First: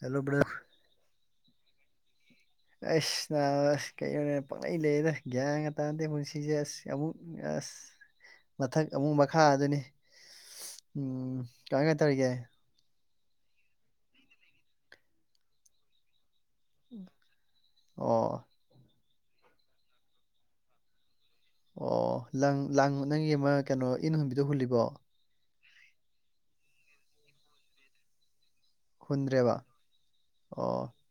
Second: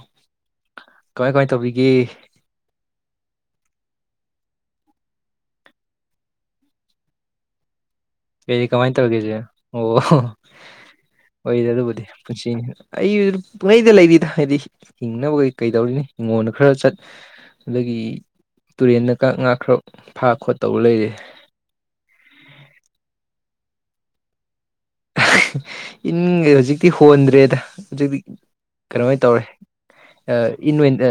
hello ꯕ ꯀꯃꯥꯏ ꯀꯃꯥꯏ ꯇꯧꯕꯤꯒꯦ ꯑꯁ ꯅꯥꯁ ꯀꯩꯅꯤ ꯄꯥꯛꯂꯩ ꯂꯩꯅ ꯒ꯭ꯌꯥꯟ ꯉꯥ ꯇꯥꯟꯅꯗꯦ ꯄꯨꯟꯁꯤꯁꯦ ꯑꯁ ꯑꯃꯨꯛ ꯑꯁ ꯀꯩꯗꯤ ꯃꯊꯛ ꯀꯃꯥꯏꯅ ꯑꯃꯨꯛ ꯇꯧꯔꯒꯦꯁꯦ ꯃꯈꯥ ꯑꯗꯨꯅꯤ ꯑꯣ ꯎꯝ ꯑꯣꯏꯗꯤ ꯀꯃꯥꯏ ꯀꯃꯥꯏ ꯑꯗꯨꯕꯨꯗꯤ ꯇꯧꯔꯤꯒꯦ ꯄꯨꯟꯁꯤꯅꯤ ꯑꯩ ꯄꯨꯡꯍꯩꯗ ꯂꯩꯔꯤꯗ ꯍꯥꯏꯗꯤ ꯍꯤꯡꯅꯕꯩ ꯀꯩꯗꯧꯔꯤꯅꯤ ꯍꯉꯣꯟꯗ ꯈꯔ ꯆꯠ ꯑꯗꯒꯤ ꯑꯣ ꯇꯨꯔꯦꯟꯗ ꯉꯈ꯭ꯔ ꯐꯥ ꯈꯣꯠꯇꯧꯕ ꯂꯩꯔꯦ ꯑꯣ ꯂꯪ ꯂꯥꯡ ꯅꯪꯒꯤ ꯑꯃ ꯀꯩꯅꯣ ꯏꯟ ꯍꯨꯟꯕꯤꯗꯣ ꯍꯨꯜꯂꯤꯕꯣ ꯏꯟ ꯍꯧꯖꯤꯛꯇꯤ ꯍꯣꯟꯗ꯭ꯔꯦꯗ ꯍꯧꯖꯤꯛꯇꯤ ꯀꯩꯅꯝꯍꯥꯏꯅ ꯇꯧꯔꯦ ꯍꯨꯟꯗ꯭ꯔꯦꯕ ꯏꯟ ꯑꯣ ꯑꯣꯏꯅ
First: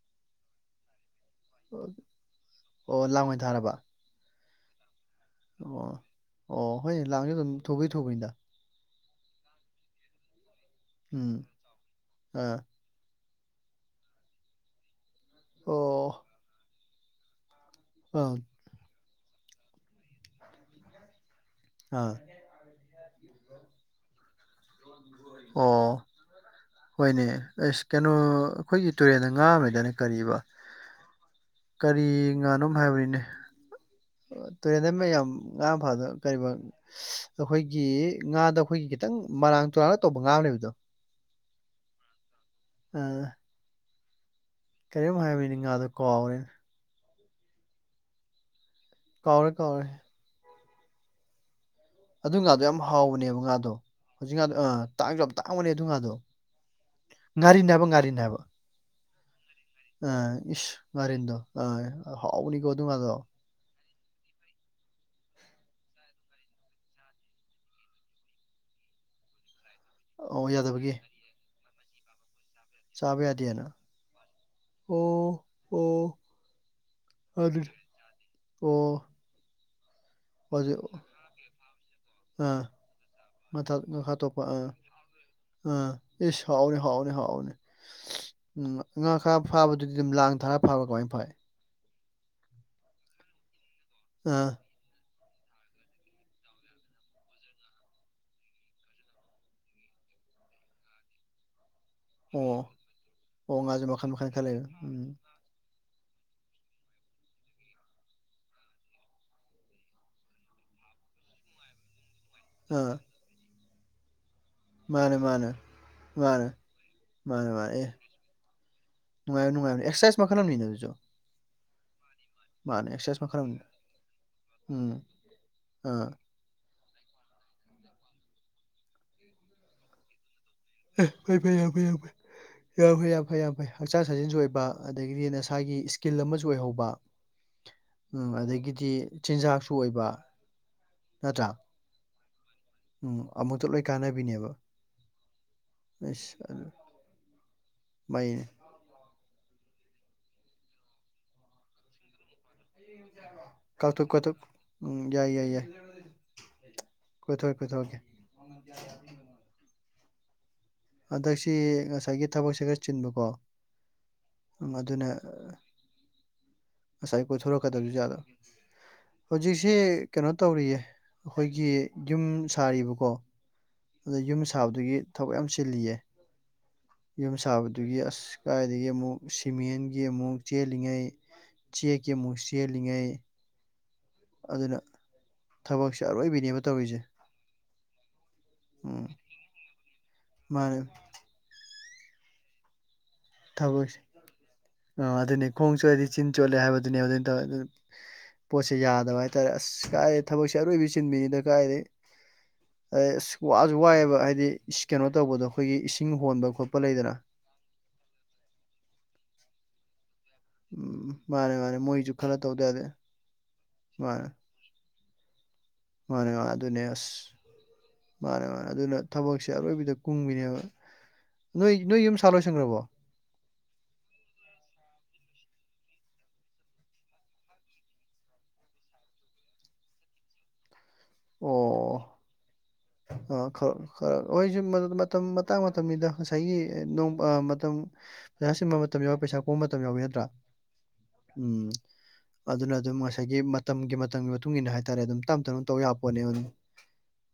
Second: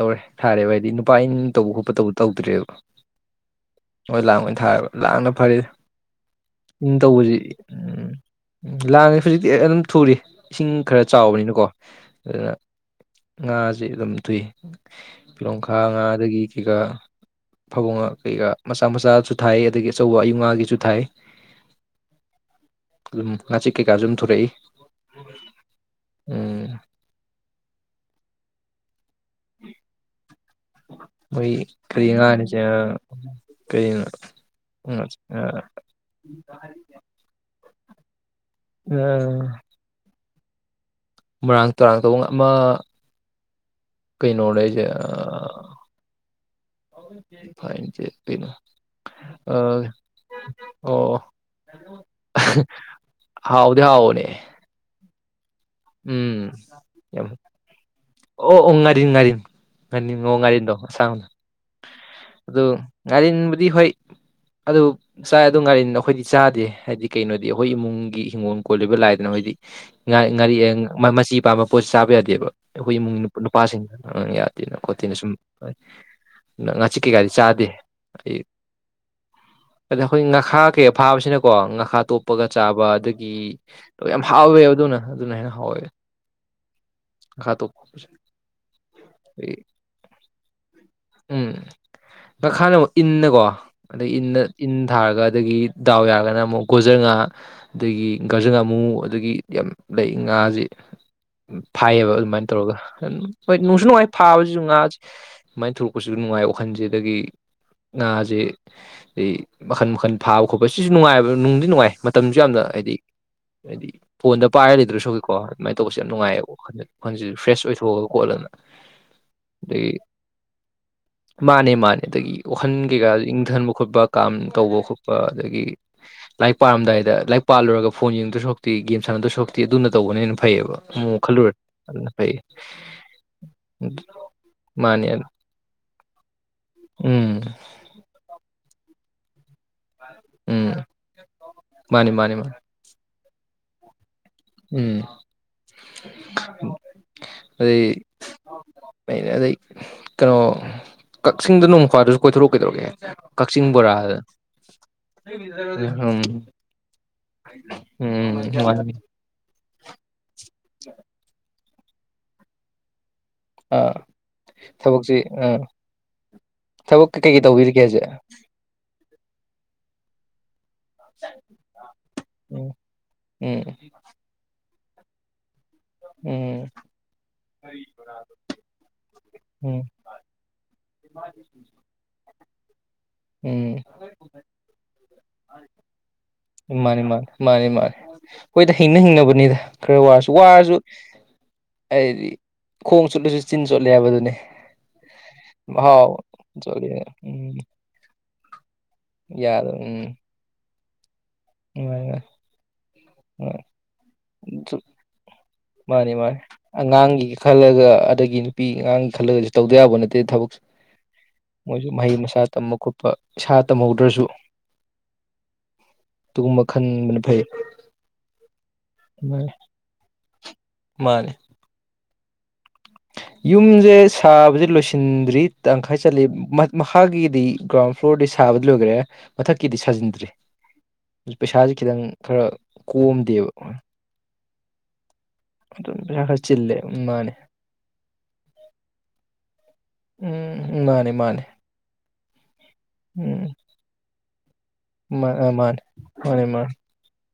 ꯇꯧꯔꯦ ꯊꯥꯔꯦꯕ ꯍꯥꯏꯗꯤ ꯅꯨꯄꯥ ꯏꯟ ꯇꯧꯕ ꯈꯣꯠꯄ ꯇ ꯑꯣ ꯂꯥꯡ ꯑꯣꯏꯅ ꯊꯥꯔꯕ ꯇꯧꯗ꯭ꯔꯦꯕꯣꯏ ꯂꯥꯡ ꯊꯥ ꯑꯣ ꯑꯣ ꯍꯣꯏꯅꯦ ꯂꯥꯡꯁꯨ ꯑꯗꯨꯝ ꯊꯣꯛꯧꯕꯩ ꯊꯣꯛꯧꯕꯅꯤꯗ ꯎ ꯂꯥꯡꯉ ꯍꯧꯖꯤꯛꯇꯤ ꯑꯗꯨꯝ ꯊꯨꯔꯤ ꯏꯁꯤꯡ ꯈꯔ ꯎꯝ ꯆꯥꯎꯕꯅꯤꯅꯀꯣ ꯑꯗꯨꯅ ꯑꯥ ꯉꯥꯁꯦ ꯑꯗꯨꯝ ꯊꯨꯏ ꯄꯤꯂꯣꯡꯈꯥ ꯑꯣ ꯉꯥꯗꯒꯤ ꯀꯩꯀꯥ ꯐꯕꯨꯡꯉ ꯑꯪ ꯀꯩꯀꯥ ꯃꯆꯥ ꯃꯆꯥꯁꯨ ꯊꯥꯏ ꯑꯗꯒꯤ ꯑꯆꯧꯕ ꯑꯌꯨꯛ ꯉꯥꯒꯤꯁꯨ ꯊꯥꯏ ꯑ [unintelligible] ꯑꯗꯨꯝ ꯉꯥꯆꯤꯛ ꯀꯩꯀꯥꯁꯨ ꯑꯗꯨꯝ ꯊꯨꯔꯛꯏ ꯑꯣ ꯍꯣꯏꯅꯦ ꯑꯁ ꯀꯩꯅꯣ ꯑꯩꯈꯣꯏꯒꯤ ꯇꯨꯔꯦꯟꯗ ꯉꯥ ꯑꯃ ꯂꯩꯗꯥꯏꯅꯦ ꯀꯔꯤꯕ ꯃꯣꯏ ꯀꯔꯤ ꯉꯥꯅꯣ ꯍꯥꯏꯕꯅꯤꯅꯦ ꯀꯔꯤꯅꯣ ꯇꯨꯔꯦꯟꯗꯩ ꯑꯃ ꯃꯌꯥꯝ ꯉꯥ ꯐꯥꯗꯣꯅ ꯑꯩꯈꯣꯏꯒꯤ ꯉꯥꯗ ꯑꯩꯈꯣꯏꯒꯤ ꯈꯤꯇꯪ ꯃꯔꯥꯡ ꯆꯨꯔꯥꯟꯂ ꯇꯧꯕ ꯉꯥꯝꯅꯦꯕꯗꯣ ꯃꯔꯥꯡ ꯇꯔꯥꯡ ꯇꯨꯡ ꯑꯃ ꯀꯩꯅꯣ ꯂꯩ ꯀꯔꯤꯝ ꯍꯥꯏꯕꯅꯤꯡꯀꯗꯣ ꯀꯥꯎꯔꯦ ꯐꯅꯣ ꯀꯥꯎꯔꯦ ꯀꯥꯎꯔꯦ ꯑ ꯑꯣ ꯑꯗꯨ ꯉꯥꯗꯣ ꯌꯥꯝ ꯍꯥꯎꯕꯅꯦꯕ ꯉꯥꯗꯣ ꯍꯥꯎꯗꯤ ꯍꯥꯎꯕꯅꯦ ꯍꯧꯖꯤꯛ ꯉꯥꯗꯣ ꯑ ꯇꯥꯡꯁꯨ ꯌꯥꯝ ꯇꯥꯡꯕꯅꯦ ꯑꯗꯨ ꯉꯥꯗꯣ ꯎꯝ ꯌꯥꯝ ꯉꯥꯔꯤꯟ ꯍꯥꯏꯕ ꯉꯥꯔꯤꯟ ꯍꯥꯏꯕ ꯑꯣ ꯑꯣ ꯉꯥꯔꯤ ꯉꯥꯔꯤ ꯉꯥꯔꯤ ꯉꯣ ꯑꯥ ꯏꯁ ꯉꯥꯔꯤꯦꯟꯗꯣ ꯑꯁꯥꯡꯅ ꯉꯥꯔꯤꯟꯗꯣ ꯑꯥ ꯑꯗꯨ ꯍꯥꯎꯕꯅꯤꯀꯣ ꯉꯥꯗꯣ ꯉꯥꯔꯤꯦꯟꯕꯨꯗꯤ ꯍꯣꯏ ꯑꯗꯨ ꯆꯥꯏ ꯑꯗꯨ ꯉꯥꯏꯔꯤꯏ ꯑꯩꯈꯣꯏꯗꯤ ꯆꯥꯗꯦ ꯍꯥꯏꯗꯤ ꯀꯩꯅꯣꯗꯤ ꯑꯩꯈꯣꯏ ꯏꯃꯨꯡꯒꯤ ꯍꯤꯡꯒꯣꯜ ꯀꯣꯜꯂꯤꯕ ꯂꯥꯏꯗꯨꯅ ꯑꯩꯈꯣꯏꯗꯤ ꯉꯥ ꯑꯣ ꯉꯥꯔꯤ ꯌꯥꯗꯕꯒꯤ ꯃꯆꯤ ꯄꯥꯝꯕ ꯄꯣꯠꯁꯤ ꯆꯥꯕ ꯌꯥꯗꯦꯕ ꯑꯩꯈꯣꯏ ꯆꯥꯕ ꯏꯃꯨꯡꯒꯤ ꯌꯥꯗꯦꯅ ꯅꯨꯄꯥꯁꯤꯡꯅ ꯌꯥꯗꯦꯅ ꯈꯣꯠꯇꯦꯅ ꯁꯨꯝ ꯑꯣ ꯑꯣ ꯉꯥꯆꯤꯛ ꯀꯩꯀꯥꯗꯤ ꯆꯥꯗꯦ ꯑꯗꯨꯅꯤ ꯑꯩ ꯑꯣ ꯑꯗ ꯑꯩꯈꯣꯏ ꯉꯥꯈꯥ ꯍꯧꯖꯤꯛ ꯀꯩ ꯐꯥꯕꯁꯤꯅꯀꯣ ꯉꯥꯈꯥ ꯇꯣꯞꯄꯒ ꯑꯥ ꯆꯥꯕ ꯑꯗꯒꯤ ꯌꯥꯝ ꯍꯥꯎꯋꯦꯕ ꯑꯗꯨꯅ ꯑꯗꯨꯅ ꯍꯦꯟꯅ ꯑ ꯍꯥꯎꯋꯦ ꯏꯁ ꯍꯥꯎꯅꯤ ꯍꯥꯎꯅꯤ ꯍꯥꯎꯅꯤ ꯉꯥꯈꯥ ꯇꯣꯞꯄꯁꯦ ꯎꯝ ꯉꯥꯈꯥ ꯑꯗꯒꯤ ꯐꯥꯕ ꯑꯗꯨꯗꯤ ꯑꯗꯨꯝ ꯂꯥꯡ ꯊꯔꯥ ꯐꯕ꯭ꯔꯥ ꯀꯃꯥꯏꯅ ꯐꯥꯏ ꯎꯝ ꯃꯈꯥꯅ ꯑꯃꯨꯛ ꯏꯟꯅꯀꯣ ꯑꯗꯩ ꯏꯟꯅ ꯑꯥ ꯏꯟ ꯊꯥꯔꯒ ꯑꯗꯒꯤ ꯗꯥꯎ ꯌꯥꯔꯒꯅ ꯑꯃꯨꯛ ꯒꯣꯖꯔ ꯉꯥ ꯑꯗꯒꯤ ꯒꯥꯖꯔ ꯉꯥꯃꯨ ꯑꯗꯨꯗꯒꯤ ꯌꯥꯝ ꯂꯩ ꯉꯥꯁꯦ ꯐꯥꯏꯌꯦꯕ ꯑꯗꯨꯃꯥꯏꯅ ꯑꯣ ꯇꯧꯔꯒ ꯍꯣꯏ ꯑꯣ ꯅꯨꯡꯁꯨ ꯉꯥꯁꯨ ꯃꯈꯜ ꯅꯨꯡꯉꯥꯏ ꯃꯈꯜ ꯈꯔ ꯐꯥꯕꯁꯤꯁꯨ ꯂꯩꯕ ꯉꯥꯁꯤ ꯎꯝ ꯑꯗꯨꯃꯥꯏꯅ ꯊꯨꯔ ꯀꯁꯨ ꯅꯨꯡꯉꯥꯏ ꯋꯥꯈꯟꯁꯦ ꯑꯗꯒꯤ ꯉꯥꯁꯦ ꯑꯗꯩ ꯃꯈꯟ ꯃꯈꯜ ꯐꯥꯕ ꯈꯣꯠꯄ ꯁꯤꯁꯨ ꯅꯨꯡꯉꯥꯏꯕ ꯅꯨꯡꯗꯤ ꯅꯨꯡꯉꯥꯏ ꯃꯇꯝꯁꯨ ꯌꯥꯝꯅ ꯑꯥ ꯍꯥꯏꯗꯤ ꯍꯥꯏꯗꯤ ꯐꯣꯟꯗ ꯄꯥꯏꯔ ꯃꯥꯅꯦ ꯂꯩꯗ꯭ꯔꯁꯨꯛꯀꯣ ꯃꯥꯅꯦ ꯑꯗꯨꯃꯥꯏꯅ ꯇꯧꯕꯁꯨ ꯌꯥꯝ ꯃꯥꯅꯦ ꯅꯨꯡꯉꯥꯏꯌꯦꯕ ꯋꯥꯈꯜ ꯋꯥꯈꯟꯁꯤꯁꯨ ꯐ꯭ꯔꯦꯁ ꯑꯣꯏꯊꯣꯛꯑꯒ ꯈꯣꯠꯂꯒ ꯅꯨꯡꯉꯥꯏ ꯅꯨꯡꯥꯏ ꯑꯗꯒꯤ ꯑꯦꯛꯁꯥꯏ ꯃꯈꯜ ꯑꯃꯅꯤꯅ ꯑꯗꯨꯁꯨ ꯃꯥꯅꯦ ꯃꯥꯅꯦ ꯑꯗꯨꯒꯤ ꯋꯥꯈꯟ ꯃꯥꯅꯦ ꯀꯩꯀꯥ ꯑꯦꯛꯁꯔꯁꯥꯏꯁ ꯃꯈꯜ ꯑꯃꯅꯤ ꯏꯪꯊꯟꯕ ꯈꯣꯠꯄ ꯀꯥꯝ ꯇꯧꯕ ꯎꯝ ꯈꯣꯠꯄ ꯑꯗꯒꯤ ꯑꯥ ꯂꯥꯏꯔꯤꯛ ꯄꯥꯔꯝꯗꯥꯏ ꯂꯥꯏꯔꯤꯛ ꯄꯥꯂꯣꯏꯔꯒ ꯐꯣꯟ ꯌꯦꯡꯗꯣꯏ ꯁꯔꯨꯛꯇꯤ ꯒꯦꯝ ꯁꯥꯟꯅꯗꯁꯔꯨꯛꯇꯤ ꯑꯗꯨꯅ ꯇꯧꯕꯅ ꯍꯦꯟꯅ ꯐꯩꯌꯦꯕ ꯑꯦ ꯑꯃꯨꯛ ꯐꯩ ꯐꯩ ꯈꯜꯂꯨꯔꯗꯤ ꯌꯥꯝ ꯐꯩ ꯌꯥꯝ ꯑꯗꯨꯅ ꯐꯩ ꯌꯥꯝ ꯐꯩ ꯌꯥꯝ ꯐꯩ ꯌꯥꯝ ꯐꯩ ꯍꯛꯆꯥꯡ ꯁꯥꯖꯦꯟꯁꯨ ꯑꯣꯏꯕ ꯃꯥꯅꯦ ꯑꯗꯒꯤꯗꯤ ꯍꯥꯏꯒꯤ ꯏꯁꯀꯤꯜ ꯑꯃꯁꯨ ꯑꯣꯏꯍꯧꯕ ꯎꯝ ꯑꯗꯒꯤꯗꯤ ꯆꯤꯟꯖꯥꯛꯁꯨ ꯑꯣꯏꯕ ꯎꯝ ꯅꯠꯇ꯭ꯔꯥ ꯃꯥꯅꯤ ꯃꯥꯅꯤ ꯃꯥꯅꯤ ꯎꯝ ꯑꯃꯨꯛꯇ ꯂꯣꯏ ꯀꯥꯟꯅꯕꯤꯅꯦꯕ ꯎꯝ ꯑꯩ ꯥꯃꯩꯅꯦ ꯑꯩꯅ ꯑꯗꯩ ꯀꯩꯅꯣ ꯀꯛꯆꯤꯡꯗ ꯅꯣꯡ ꯐꯥꯗꯨꯁꯨ ꯀꯣꯏꯊꯣꯔꯛꯎ ꯀꯩꯗꯧꯔꯒꯦ ꯀꯛꯆꯤꯡ ꯀꯥꯎꯊꯣꯛ ꯕꯣꯔꯥꯗ ꯀꯣꯏꯊꯣꯛ ꯎꯝ ꯌꯥꯏ ꯌꯥꯏ ꯌꯥꯏ ꯎꯝ ꯀꯣꯏꯊꯣꯔꯛ ꯀꯣꯏꯊꯣꯔꯛꯀꯦ ꯎꯝ ꯍꯟꯗꯛꯁꯤ ꯉꯁꯥꯏꯒꯤ ꯊꯕꯛꯁꯦ ꯈꯔ ꯆꯤꯟꯕꯀꯣ ꯑꯥ ꯃꯗꯨꯅꯦ ꯊꯕꯛꯁꯤ ꯑꯥ ꯊꯕꯛ ꯉꯁꯥꯏ ꯀꯩꯀꯩ ꯇꯧꯕꯤꯔꯤꯒꯦ ꯍꯧꯖꯤꯛ ꯀꯣꯏꯊꯣꯔꯛꯀꯗꯕꯁꯨ ꯥꯗ ꯍꯧꯖꯤꯛꯁꯤꯦ ꯀꯩꯅꯣ ꯇꯧꯔꯤꯌꯦ ꯑꯩꯈꯣꯏꯒꯤ ꯌꯨꯝ ꯎꯝ ꯁꯥꯔꯤꯕꯀꯣ ꯎꯝ ꯑꯗ ꯌꯨꯝ ꯁꯥꯕꯗꯨꯒꯤ ꯊꯕꯛ ꯌꯥꯝ ꯆꯤꯜꯂꯤꯌꯦ ꯎꯝ ꯌꯨꯝ ꯁꯥꯕꯗꯨꯒꯤ ꯑꯁ ꯀꯥꯏꯗꯒꯤ ꯑꯃꯨꯛ ꯁꯤꯃꯦꯟꯒꯤ ꯀ ꯃꯨꯛ ꯆꯦꯜꯂꯤꯉꯩ ꯆ ꯀꯦ ꯃꯨꯛ ꯆꯦꯜꯂꯤꯉꯩ ꯎꯝ ꯑꯗꯨꯅ ꯊꯕꯛꯁꯦ ꯑꯔꯣꯏꯕꯤ ꯃꯥꯅꯤ ꯃꯥꯅꯤ ꯃꯥꯅꯤ ꯃꯥꯅꯤ ꯑꯩꯈꯣꯏꯗ ꯍꯤꯡꯅ ꯎꯝ ꯍꯤꯡꯅꯕꯅꯤꯗ ꯈꯔ ꯋꯥꯔꯁꯨ ꯋꯥꯔꯁꯨ ꯃꯥꯅꯦ ꯍꯥꯏꯗꯤ ꯈꯣꯡꯁꯨꯠꯁꯨ ꯊꯕꯛꯁꯦ ꯑꯥ ꯑꯗꯨꯅꯤ ꯈꯣꯡ ꯆꯣꯠꯂꯗꯤ ꯃꯍꯥꯎ ꯆꯤꯟ ꯆꯣꯠꯂꯦ ꯍꯥꯏꯕꯗꯨꯅꯦ ꯑꯗꯨꯅ ꯇꯧꯋꯦ ꯑꯗꯨ ꯄꯣꯠꯁꯦ ꯌꯥꯗꯕ ꯍꯥꯏꯇꯥꯔꯦ ꯌꯥꯗꯕ ꯑꯁ ꯎꯝ ꯀꯥꯏꯗꯩ ꯊꯕꯛꯁꯦ ꯑꯔꯣꯏꯕꯤ ꯆꯤꯟꯕꯤꯅꯤꯗ ꯀꯥꯏꯗꯗꯒꯤ ꯅꯨꯡꯉꯥꯏ ꯑꯁ ꯅꯨꯡꯉꯥꯏ ꯋꯥꯁꯨ ꯋꯥꯏꯑꯦꯕ ꯍꯥꯏꯗꯤ ꯀꯩꯅꯣ ꯇꯧꯕꯗꯣ ꯑꯩꯈꯣꯏꯒꯤ ꯏꯁꯤꯡ ꯃꯥꯅꯤ ꯃꯥꯅꯤ ꯍꯣꯟꯕ ꯈꯣꯠꯄ ꯂꯩꯗꯅ ꯑꯉꯥꯡꯒꯤ ꯈꯜꯂꯒ ꯑꯗꯒꯤ ꯅꯨꯄꯤ ꯑꯉꯥꯡꯒꯤ ꯈꯜꯂꯒꯁꯨ ꯇꯧꯗ ꯌꯥꯕ ꯅꯠꯇꯦ ꯊꯕꯛ ꯎꯝ ꯃꯥꯅꯦ ꯃꯥꯅꯦ ꯃꯣꯏꯁꯨ ꯃꯍꯩ ꯈꯔ ꯃꯁꯥ ꯇꯧꯗ ꯇꯝꯕ ꯌꯥꯗꯦ ꯈꯣꯠꯄ ꯏꯁꯥ ꯇꯝꯍꯧꯗ꯭ꯔꯁꯨ ꯃꯥꯅꯦ ꯃꯥꯅꯦ ꯃꯥꯅꯦ ꯑꯗꯨꯒꯨꯝꯕ ꯑꯗꯨꯅꯦ ꯑꯁ ꯈꯟꯕꯅ ꯐꯩ ꯃꯥꯅꯦ ꯃꯥꯅꯦ ꯑꯗꯨꯅ ꯊꯕꯛꯁꯦ ꯑꯔꯣꯏꯕꯤꯗ ꯀꯨꯡꯃꯤꯅꯦꯕ ꯃꯥꯅꯦ ꯅꯣꯏ ꯅꯣꯏ ꯌꯨꯝ ꯁꯥ ꯂꯣꯏꯁꯟꯈ꯭ꯔꯕꯣ ꯌꯨꯝꯁꯦ ꯁꯥꯕꯁꯦ ꯂꯣꯏꯁꯤꯟꯗ꯭ꯔꯤ ꯇꯪꯈꯥꯏ ꯆꯠꯂꯤ ꯃꯈꯥꯒꯤꯗꯤ ꯒ꯭ꯔꯥꯎꯟ ꯐ꯭ꯂꯣꯔꯗꯤ ꯁꯥꯕꯗꯤ ꯂꯣꯏꯈ꯭ꯔꯦ ꯃꯊꯛꯀꯤꯗꯤ ꯁꯥꯖꯤꯟꯗ꯭ꯔꯤ ꯄꯩꯁꯥꯥꯁꯦ ꯑꯣ ꯈꯤꯇꯪ ꯈꯔ ꯑ ꯀꯣꯝꯗꯦꯕ ꯈꯔ ꯑꯣꯏꯁꯨ ꯃ ꯍꯇꯥꯡ ꯑꯗꯨꯝ ꯃꯇꯝꯅꯤꯗ ꯄꯩꯁꯥ ꯈꯔ ꯉꯁꯥꯏꯒꯤ ꯆꯤꯜꯂꯦ ꯎꯝ ꯅꯣꯡ ꯃꯥꯅꯦ ꯃꯇꯝ ꯄꯩꯁꯥ ꯁꯤꯟꯕ ꯃꯇꯝ ꯌꯥꯎꯋꯤ ꯄꯩꯁꯥ ꯀꯣꯛꯕ ꯃꯇꯝ ꯌꯥꯎꯏ ꯅꯗ꯭ꯔꯥ ꯎꯝ ꯃꯥꯅꯦ ꯃꯥꯅꯦ ꯑꯗꯨꯅ ꯑꯗꯨꯝ ꯉꯁꯥꯏꯒꯤ ꯎꯝ ꯃꯇꯝꯒꯤ ꯃꯇꯝꯒꯤ ꯃꯇꯨꯡ ꯏꯟꯅ ꯍꯥꯏꯇꯥꯔꯦ ꯑꯗꯨꯝ ꯇꯞ ꯃꯥꯅꯦ ꯇꯞꯅ ꯃꯥꯅꯦ ꯇꯧ ꯌꯥꯄꯣꯠꯅꯦꯝ ꯃꯥꯅꯦ ꯃꯥꯅꯦ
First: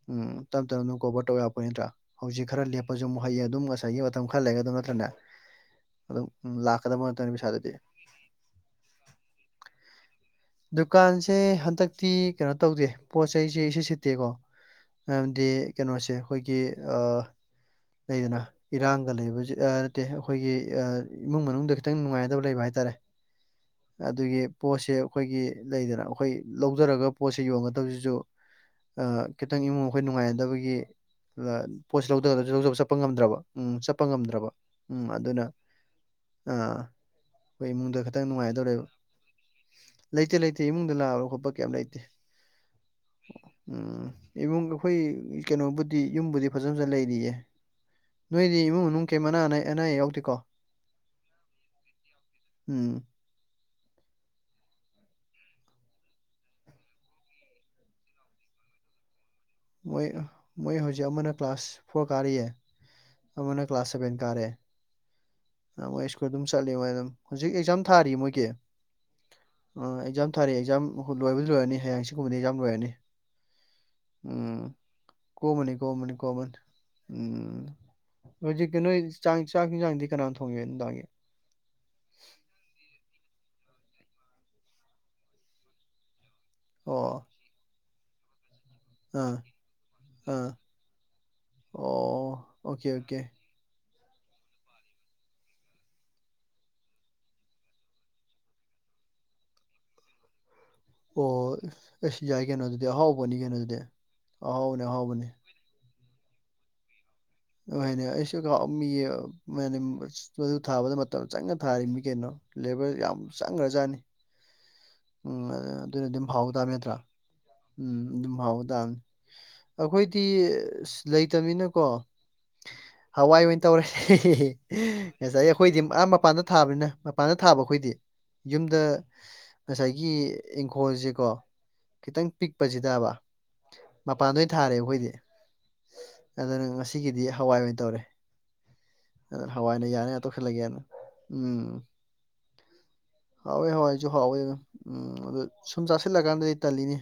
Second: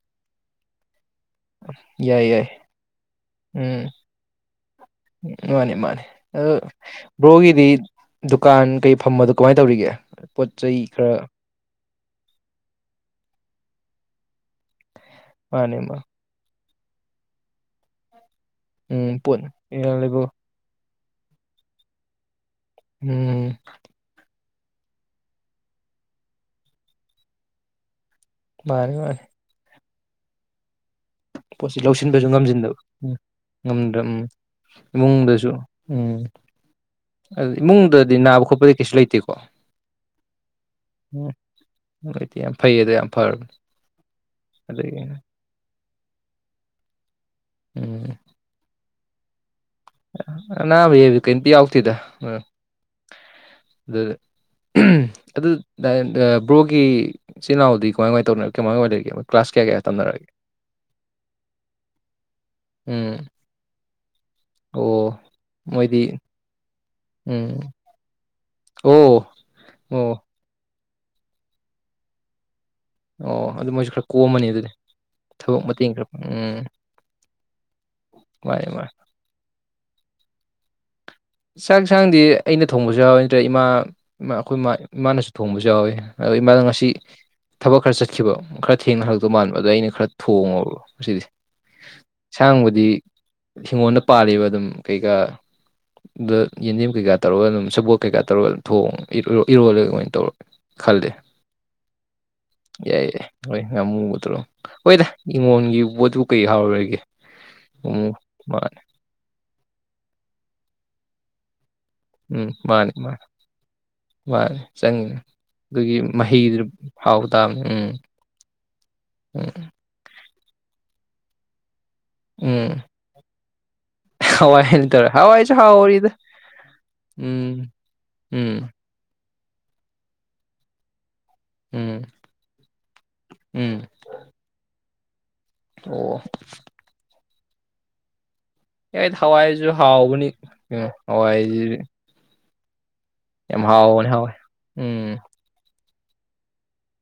ꯎꯝ ꯇꯝ ꯇ ꯅ ꯀꯣꯕꯔ ꯇꯧ ꯑꯩꯈꯣꯏ ꯅꯠꯇ꯭ꯔꯥ ꯌꯥꯏ ꯍꯧꯖꯤꯛ ꯌꯥꯏ ꯈꯔ ꯂꯦꯞꯄꯁꯨ ꯍꯩ ꯑꯗꯨꯝ ꯎꯝ ꯉꯁꯥꯏꯒꯤ ꯃꯇꯝ ꯈꯔ ꯂꯩꯒ ꯑꯗꯨꯝ ꯅꯠꯇ꯭ꯔꯅꯦ ꯑꯗꯨꯝ ꯑ ꯂꯥꯛꯀꯗꯕ ꯅꯠꯇ꯭ꯔꯅꯦ ꯕ꯭ꯔꯣꯒꯤꯗꯤ ꯄꯩꯁꯥꯗꯨꯗꯤ ꯗꯨꯀꯥꯟ ꯀꯩ ꯐꯝꯕꯗꯣ ꯀꯃꯥꯏꯅ ꯇꯧꯔꯤꯒꯦ ꯄꯣꯠ ꯆꯩ ꯈꯔ ꯗꯨꯀꯥꯟꯁꯦ ꯍꯟꯗꯛꯇꯤ ꯀꯩꯅꯣ ꯇꯧꯗꯦ ꯄꯣꯠ ꯆꯩꯁꯦ ꯁꯤ ꯁꯤꯠꯇꯦꯀꯣ ꯃꯔꯝꯗꯤ ꯃꯥꯅꯦ ꯃꯥ ꯀꯩꯅꯣꯁꯦ ꯑꯩꯈꯣꯏꯒꯤ ꯀꯗꯅ ꯎꯝ ꯏꯔꯥꯡꯒ ꯄꯣꯠ ꯂꯩꯕꯕꯁꯤ ꯅꯠꯇꯦ ꯂꯩꯕ ꯑꯩꯈꯣꯏꯒꯤ ꯏꯃꯨꯡ ꯃꯅꯨꯡꯗ ꯈꯤꯇꯪ ꯅꯨꯡꯉꯥꯏꯗꯕ ꯂꯩꯕ ꯍꯥꯏꯇꯥꯔꯦ ꯎꯝ ꯑꯗꯨꯒꯤ ꯄꯣꯠꯁꯦ ꯑꯩꯈꯣꯏꯒꯤ ꯂꯩꯗꯅ ꯑꯩꯈꯣꯏ ꯂꯧꯖꯔꯒ ꯄꯣꯠꯁꯦ ꯌꯣꯟꯒꯗꯕꯁꯤꯁꯨ ꯃꯥꯅꯤ ꯃꯥꯅꯤ ꯈꯤꯇꯪ ꯏꯃꯨꯡ ꯑꯩꯈꯣꯏ ꯅꯨꯡꯉꯥꯏꯅꯗꯕꯒꯤ ꯄꯣꯠꯁꯤ ꯂꯧꯁꯤꯟꯕꯁꯨ ꯂꯧꯗ ꯉꯝꯁꯤꯟꯗꯕ ꯂꯧꯕ ꯆꯠꯄ ꯎꯝ ꯉꯝꯗ꯭ꯔꯕ ꯎꯝ ꯉꯝꯗ꯭ꯔ ꯆꯠꯄ ꯉꯝꯗ꯭ꯔꯕ ꯎꯝ ꯑꯗꯨꯅ ꯏꯃꯨꯡꯗꯁꯨ ꯎꯝ ꯑꯥ ꯑꯗꯨ ꯑꯩꯈꯣꯏ ꯏꯃꯨꯡꯗ ꯏꯃꯨꯡꯗꯗꯤ ꯈꯇꯪ ꯅꯥꯕ ꯈꯣꯠꯄꯗꯤ ꯅꯨꯡꯉꯥꯏꯗꯧꯔꯦꯕ ꯀꯩꯁꯨ ꯂꯩꯇꯦꯀꯣ ꯂꯩꯇꯦ ꯂꯩꯇꯦ ꯏꯃꯨꯡꯗ ꯂꯥꯛꯕ ꯎꯝ ꯈꯣꯠꯄ ꯀꯌꯥꯝ ꯂꯩꯇꯦ ꯌꯥꯝ ꯐꯩ ꯑꯗꯣ ꯌꯥꯝ ꯐꯔꯕꯅꯦ ꯎꯝ ꯏꯃꯨꯡꯒ ꯑꯗꯒꯤ ꯀꯩꯅꯣꯕꯨꯗꯤ ꯌꯨꯝꯕꯨꯗꯤ ꯐꯖ ꯐꯖꯅ ꯂꯩꯔꯤꯌꯦ ꯎꯝ ꯅꯣꯏꯗꯤ ꯏꯃꯨꯡ ꯃꯅꯨꯡ ꯀꯦꯝ ꯑꯅꯥ ꯑꯅꯥꯌꯦꯛ ꯑꯅꯥꯕ ꯌꯦꯩꯕꯗꯤ ꯀꯩꯔꯤꯝꯇ ꯌꯥꯎꯗꯦꯗ ꯎ ꯎꯝ ꯑꯗꯨꯗꯤ ꯑꯗꯨ ꯕ꯭ꯔꯣꯒꯤ ꯏꯆꯤꯜ ꯏꯅꯥꯎꯗꯤ ꯀꯃꯥꯏ ꯀꯃꯥꯏ ꯇꯧꯅ ꯀꯃꯥꯏ ꯀꯃꯥꯏ ꯂꯩꯔꯤꯒꯦ ꯀ꯭ꯂꯥꯁ ꯀꯌꯥ ꯀꯌꯥ ꯃꯣꯏ ꯇꯝꯅꯔꯒꯦ ꯃꯣꯏ ꯍꯧꯖꯤꯛ ꯑꯃꯅ ꯀ꯭ꯂꯥꯁ ꯐꯣꯔ ꯀꯥꯔꯤꯌꯦ ꯎꯝ ꯑꯃꯅ ꯀ꯭ꯂꯥꯁ ꯁꯚꯦꯟ ꯀꯥꯔꯦ ꯑꯣ ꯃꯣꯏꯗꯤ ꯃꯣꯏ ꯁ꯭ꯀꯨꯜ ꯑꯗꯨꯝ ꯆꯠꯂꯤ ꯃꯣꯏ ꯑꯗꯨꯝ ꯍꯧꯖꯤꯛ ꯎꯝ ꯑꯦꯛꯖꯥꯝ ꯊꯥꯔꯤ ꯃꯣꯏꯒꯤ ꯑꯣ ꯑꯥ ꯑꯣ ꯑꯦꯛꯖꯥꯝ ꯊꯥꯔꯑ ꯑꯦꯛꯥꯝ ꯂꯣꯏꯕꯗꯤ ꯂꯔꯅꯤ ꯍꯌꯦꯡ ꯁꯤꯒꯨꯝꯕꯗꯤ ꯑꯦꯛꯥꯝ ꯂꯣꯏꯔꯅꯤ ꯑꯣ ꯑꯗꯨ ꯃꯣꯏꯁꯨ ꯈꯔ ꯀꯣꯝꯃꯅꯤ ꯑꯗꯨꯗꯤ ꯊꯕꯛ ꯀꯣꯃꯅꯤ ꯃꯇꯦꯡ ꯈꯔ ꯀꯣꯃꯅꯤ ꯀꯣꯃꯅꯤ ꯎꯝ ꯎꯝ ꯍꯧꯖꯤ ꯃꯥꯅꯤ ꯀꯩꯅꯣ ꯃꯥꯅꯤ ꯆꯥꯛ ꯆꯥꯛ ꯍꯤꯡꯖꯥꯡꯗꯤ ꯀꯅꯥꯣ ꯊꯣꯡꯉꯦ ꯅꯨꯡꯗꯥꯡꯒꯤ ꯆꯥꯛꯁꯥꯡꯗꯤ ꯑꯩꯅ ꯊꯣꯡꯕꯁꯨ ꯌꯥꯎꯋꯤ ꯅꯠꯇ꯭ꯔꯦ ꯏꯃꯥ ꯑꯩꯈꯣꯏ ꯏꯃꯥꯅꯁꯨ ꯊꯣꯡꯕꯁꯨ ꯌꯥꯎꯋꯦ ꯑ ꯏꯃꯥꯅ ꯉꯁꯤ ꯑꯣ ꯊꯕꯛ ꯈꯔ ꯆꯠꯈꯤꯕ ꯈꯔ ꯊꯦꯡꯅ ꯑꯥ ꯍꯜꯂꯛꯇꯧ ꯃꯥꯟꯕ ꯑꯗꯣ ꯑꯩꯅ ꯈꯔ ꯑꯥ ꯊꯣꯡꯉꯕ ꯉꯁꯤꯗꯤ ꯑꯣ ꯢꯟꯁꯥꯡ ꯕꯨꯗꯤ ꯑꯣꯀꯦ ꯑꯣꯀꯦ ꯍꯤꯡꯒꯣꯣꯟꯗ ꯄꯥꯜꯂꯤꯕ ꯑꯗꯨꯝ ꯀꯩꯀꯥ ꯗ ꯌꯦꯟꯗꯦꯝ ꯀꯩꯀꯥ ꯇꯧꯔꯒ ꯑꯗꯨꯝ ꯁ‌ꯦꯕꯣꯠ ꯀꯩꯀꯥ ꯇꯧꯔꯒ ꯑꯗꯨꯝ ꯊꯣꯡ ꯏ ꯏꯔꯣꯜꯂ ꯑꯗꯨꯃꯥꯏꯅ ꯇꯧꯔ ꯈꯜꯂ‌ꯦ ꯑꯣ ꯑꯁ ꯌꯥꯏ ꯀꯩꯅꯣ ꯑꯗꯨꯗꯤ ꯌꯥꯏ ꯌꯥꯏ ꯑꯍꯥꯎꯕꯅꯤ ꯀꯩꯅꯣ ꯍꯣꯏ ꯑꯗꯨꯗꯤ ꯉꯃꯨꯕ ꯇꯔꯣ ꯑꯍꯥꯎꯕꯅꯦ ꯍꯣꯏꯗ ꯑꯍꯥꯎꯕꯅꯤ ꯏꯉꯣꯟꯒꯤ ꯄꯣꯠꯇꯨ ꯀꯩ ꯍꯥꯎꯔ‌ꯣꯏꯒꯦ ꯍꯣꯏꯅꯦ ꯑꯩꯁꯨ ꯃꯤ ꯃ [unintelligible] ꯊꯥꯕꯗ ꯃꯇꯝ ꯆꯪꯅ ꯊꯥꯔꯤꯅꯤ ꯀ‌ꯦꯅꯣ ꯎꯝ ꯃꯥꯅꯤ ꯃꯥꯅꯤ ꯂꯦꯕꯔ ꯌꯥꯝ ꯆꯪꯒꯔꯖꯥꯠꯅꯤ ꯃꯥꯅꯦ ꯆꯪꯉꯤꯅꯦ ꯑꯗꯨꯒꯤ ꯑꯗꯨꯝ ꯍꯥꯎ ꯃꯍꯩꯗꯨꯅ ꯇꯥꯕ ꯅꯠꯇ꯭ꯔꯥ ꯍꯥꯎꯇꯥꯝ ꯎꯝ ꯑꯗꯨꯝ ꯍꯥꯎꯕ ꯇꯥꯕꯅꯤ ꯎꯝ ꯑꯩꯈꯣꯏꯗꯤ ꯑꯁ ꯂꯩꯇꯝꯅꯤꯅꯀꯣ ꯎꯝ ꯍꯋꯥꯏ ꯑꯣꯏꯅ ꯇꯧꯔꯦ ꯍꯋꯥꯏꯅ ꯇꯧꯔꯦ ꯉꯁꯥꯏ ꯍꯋꯥꯏꯁꯨ ꯑꯩꯈꯣꯏꯗꯤ ꯑ ꯍꯥꯎꯔꯤꯗ ꯃꯄꯥꯟꯗ ꯊꯥꯕꯅꯤꯅ ꯃꯄꯥꯟꯗ ꯊꯥꯕ ꯎꯝ ꯑꯩꯈꯣꯏꯗꯤ ꯎꯝ ꯌꯨꯝꯗ ꯉꯁꯥꯏꯒꯤ ꯏꯪꯈꯣꯜꯁꯦꯀꯣ ꯎꯝ ꯈꯤꯇꯪ ꯄꯤꯛꯄꯁꯤꯗꯕ ꯎꯝ ꯃꯄꯥꯟꯗ ꯑꯣꯏꯅ ꯊꯥꯔꯦ ꯑꯩꯈꯣꯏꯗꯤ ꯑꯣ ꯑꯗꯨꯅ ꯉꯁꯤꯒꯤꯗꯤ ꯍꯋꯥꯏ ꯑꯣꯏꯅ ꯇꯧꯔꯦ ꯌꯥꯏꯗ ꯍꯋꯥꯏꯁꯨ ꯍꯋꯥꯏ ꯅꯩꯅ ꯌꯥꯅꯦꯦ ꯑꯇ ꯍꯥꯎꯕꯅꯤ ꯈꯦꯂꯒꯦꯅ ꯀꯩꯅꯣ ꯎꯝ ꯍꯋꯥꯏꯁꯤ ꯌꯥꯝ ꯍꯥꯎꯋꯦ ꯍꯥꯎꯕꯅꯦ ꯍꯥꯎꯋꯏꯁꯨ ꯍꯋꯥꯏ ꯍꯥꯎꯋꯦ ꯑꯗꯨꯝ ꯎꯝ ꯑꯗꯨ ꯁꯨꯝ ꯆꯥꯁꯤꯜꯂꯀꯥꯟꯗꯗꯤ ꯇꯜꯂꯤꯅꯤ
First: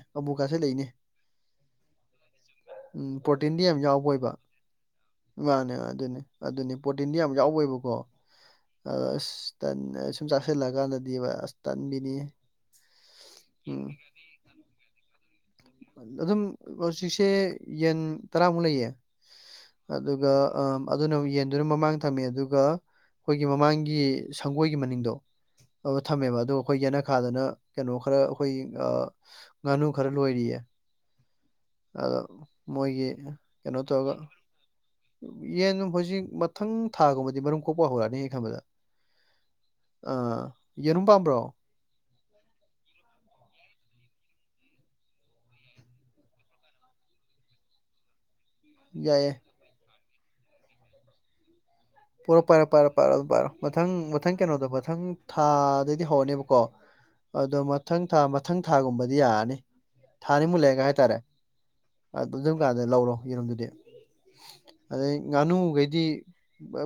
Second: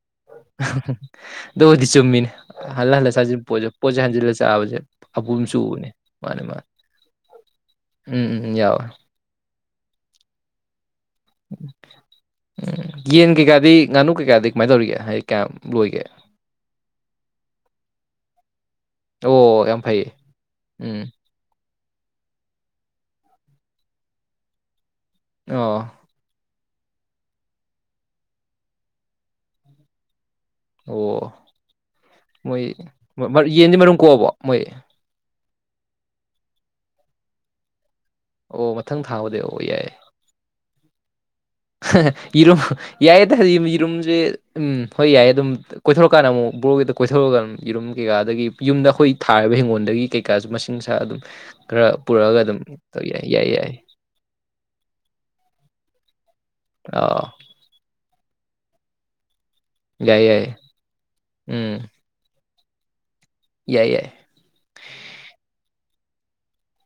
ꯑꯗꯨꯕꯨꯗꯤ ꯆꯨꯝꯃꯤꯅꯦ ꯍꯜꯂ ꯍꯜꯂ ꯎꯝ ꯆꯥꯁꯤꯜ ꯄ꯭ꯔꯣꯇꯤꯟꯗꯤ ꯄꯣꯠꯁꯦ ꯌꯥꯝ ꯄꯣꯠꯁꯦ ꯌꯥꯎꯕ ꯍꯟꯖꯤꯜꯂ ꯑꯣꯏꯕ ꯆꯥꯕꯁꯦ ꯑꯄꯨꯝ ꯃꯥꯅꯦ ꯆꯨꯕꯅꯦ ꯑꯗꯨꯅꯦ ꯃꯥꯅꯦ ꯃꯥꯅꯦ ꯑꯗꯨꯅꯤ ꯄ꯭ꯔꯣꯇꯤꯟꯗꯤ ꯌꯥꯝ ꯌꯥꯎꯕꯩꯕꯀꯣ ꯎꯝ ꯎꯝ ꯎꯝ ꯌꯥꯎꯋꯦ ꯑꯗ ꯑꯁ ꯇꯟꯅ ꯁꯨꯝ ꯆꯥꯁꯤꯜꯂꯀꯥꯟꯗꯗꯤ ꯑꯁ ꯇꯟꯕꯤꯅꯤꯍꯦ ꯎꯝ ꯌꯦꯟ ꯀꯩꯀꯥꯗꯤ ꯉꯥꯅꯨ ꯀꯩꯀꯥꯗꯤ ꯀꯃꯥꯏꯅ ꯇꯧꯔꯤꯒꯦ ꯍꯥꯏꯗꯤ ꯀꯌꯥꯝ ꯂꯣꯏꯒꯦ ꯑꯗꯨꯝ ꯍꯧꯖꯤꯛꯁꯦ ꯌꯦꯟ ꯇꯔꯥꯃꯨꯛ ꯂꯩꯌꯦ ꯑꯣ ꯌꯥꯝ ꯐꯩꯌꯦ ꯑꯗꯨꯒ ꯑꯥ ꯎꯝ ꯑꯗꯨꯅ ꯌꯦꯟꯗꯨꯅ ꯃꯃꯥꯡ ꯊꯝꯃꯦ ꯑꯗꯨ ꯑꯗꯨꯒ ꯑꯩꯈꯣꯏꯒꯤ ꯃꯃꯥꯡꯒꯤ ꯁꯪꯒꯣꯏꯒꯤ ꯃꯅꯤꯡꯗꯣ ꯑ‌ꯣ ꯑꯗꯣ ꯊꯝꯃꯦꯕ ꯑꯗꯨ ꯑꯩꯈꯣꯏ ꯌꯦꯅꯈꯥꯗꯅ ꯀꯩꯅꯣ ꯈꯔ ꯑꯩꯈꯣꯏ ꯑ ꯉꯥꯅꯨ ꯈꯔ ꯂꯣꯏꯔꯤꯌꯦ ꯑꯣ ꯑꯗꯣ ꯃꯣꯏ ꯃꯣꯏꯒꯤ ꯌꯦꯟꯗꯤ ꯀꯩꯅꯣ ꯃꯔꯨꯝ ꯇꯧꯔꯒ ꯀꯣꯛꯑꯕꯣ ꯃꯣꯏ ꯌꯦꯟꯅꯨꯡ ꯍꯧꯖꯤꯛ ꯃꯊꯪ ꯊꯥꯒꯨꯝꯕꯗꯤ ꯃꯔꯨꯝ ꯀꯣꯛꯄ ꯍꯧꯔꯛꯑꯅꯤ ꯈꯟꯕꯗ ꯑꯣ ꯃꯊꯪ ꯊꯥꯕꯗ ꯑꯣ ꯌꯥꯏ ꯑꯥ ꯌꯦꯔꯨꯝ ꯄꯥꯝꯕ꯭ꯔꯣ ꯌꯦꯔꯨꯝ ꯌꯥꯏꯌꯦꯗ ꯌꯦꯔꯨꯝꯁꯦ ꯎꯝ ꯍꯣꯏ ꯌꯥꯏꯌꯦ ꯑꯗꯨꯝ ꯀꯣꯏꯊꯣꯔꯛꯀꯥꯟꯗ ꯑꯃꯨꯃꯨꯛ ꯕ꯭ꯔ‌ꯣꯒꯤꯗ ꯀꯣꯏꯊꯣꯔꯛꯀꯥꯟ ꯌ‌ꯦꯔꯨꯝ ꯀꯩꯀꯥꯗꯒꯤ ꯌꯨꯝꯗ ꯑꯩꯈꯣꯏ ꯌꯥꯏꯌꯦ ꯊꯥꯔꯤꯕ ꯍꯤꯡꯒꯣꯜꯗꯒꯤ ꯀꯩꯀꯥꯁꯨ ꯃꯁꯤꯡꯁꯥ ꯑꯗꯨꯝ ꯈꯔ ꯄꯨꯔꯛꯑꯒ ꯄꯨꯔꯛ ꯑꯗꯨꯝ ꯄꯥꯏꯔ‌ꯣ ꯄꯥꯏꯔ‌ꯣ ꯇꯧ ꯄꯥꯏꯔꯣ ꯌꯥꯏ ꯌꯥꯏ ꯄꯥꯏꯔꯣ ꯌꯥꯏ ꯃꯊꯪ ꯃꯊꯪ ꯀꯩꯅꯣꯗ ꯃꯊꯪ ꯊꯥꯗꯩꯗꯤ ꯍꯧꯔꯅꯦꯕꯀꯣ ꯑ ꯑꯗꯣ ꯃꯊꯪ ꯊꯥ ꯃꯊꯪ ꯊꯥꯒꯨꯝꯕꯗꯤ ꯌꯥꯔꯅꯤ ꯌꯥꯏ ꯊꯥꯅꯤ ꯌꯥꯏ ꯃꯨꯛ ꯂꯩꯒ ꯍꯥꯏꯇꯥꯔꯦ ꯎꯝ ꯑꯥ ꯇꯨꯝꯖꯝ ꯀꯥꯟꯗ ꯂꯧꯔꯣ ꯌꯦꯔꯨꯝꯗꯨꯗꯤ ꯌꯥꯏ ꯌꯥꯏ ꯑꯗꯩ ꯉꯥꯅꯨꯈꯩꯗꯤ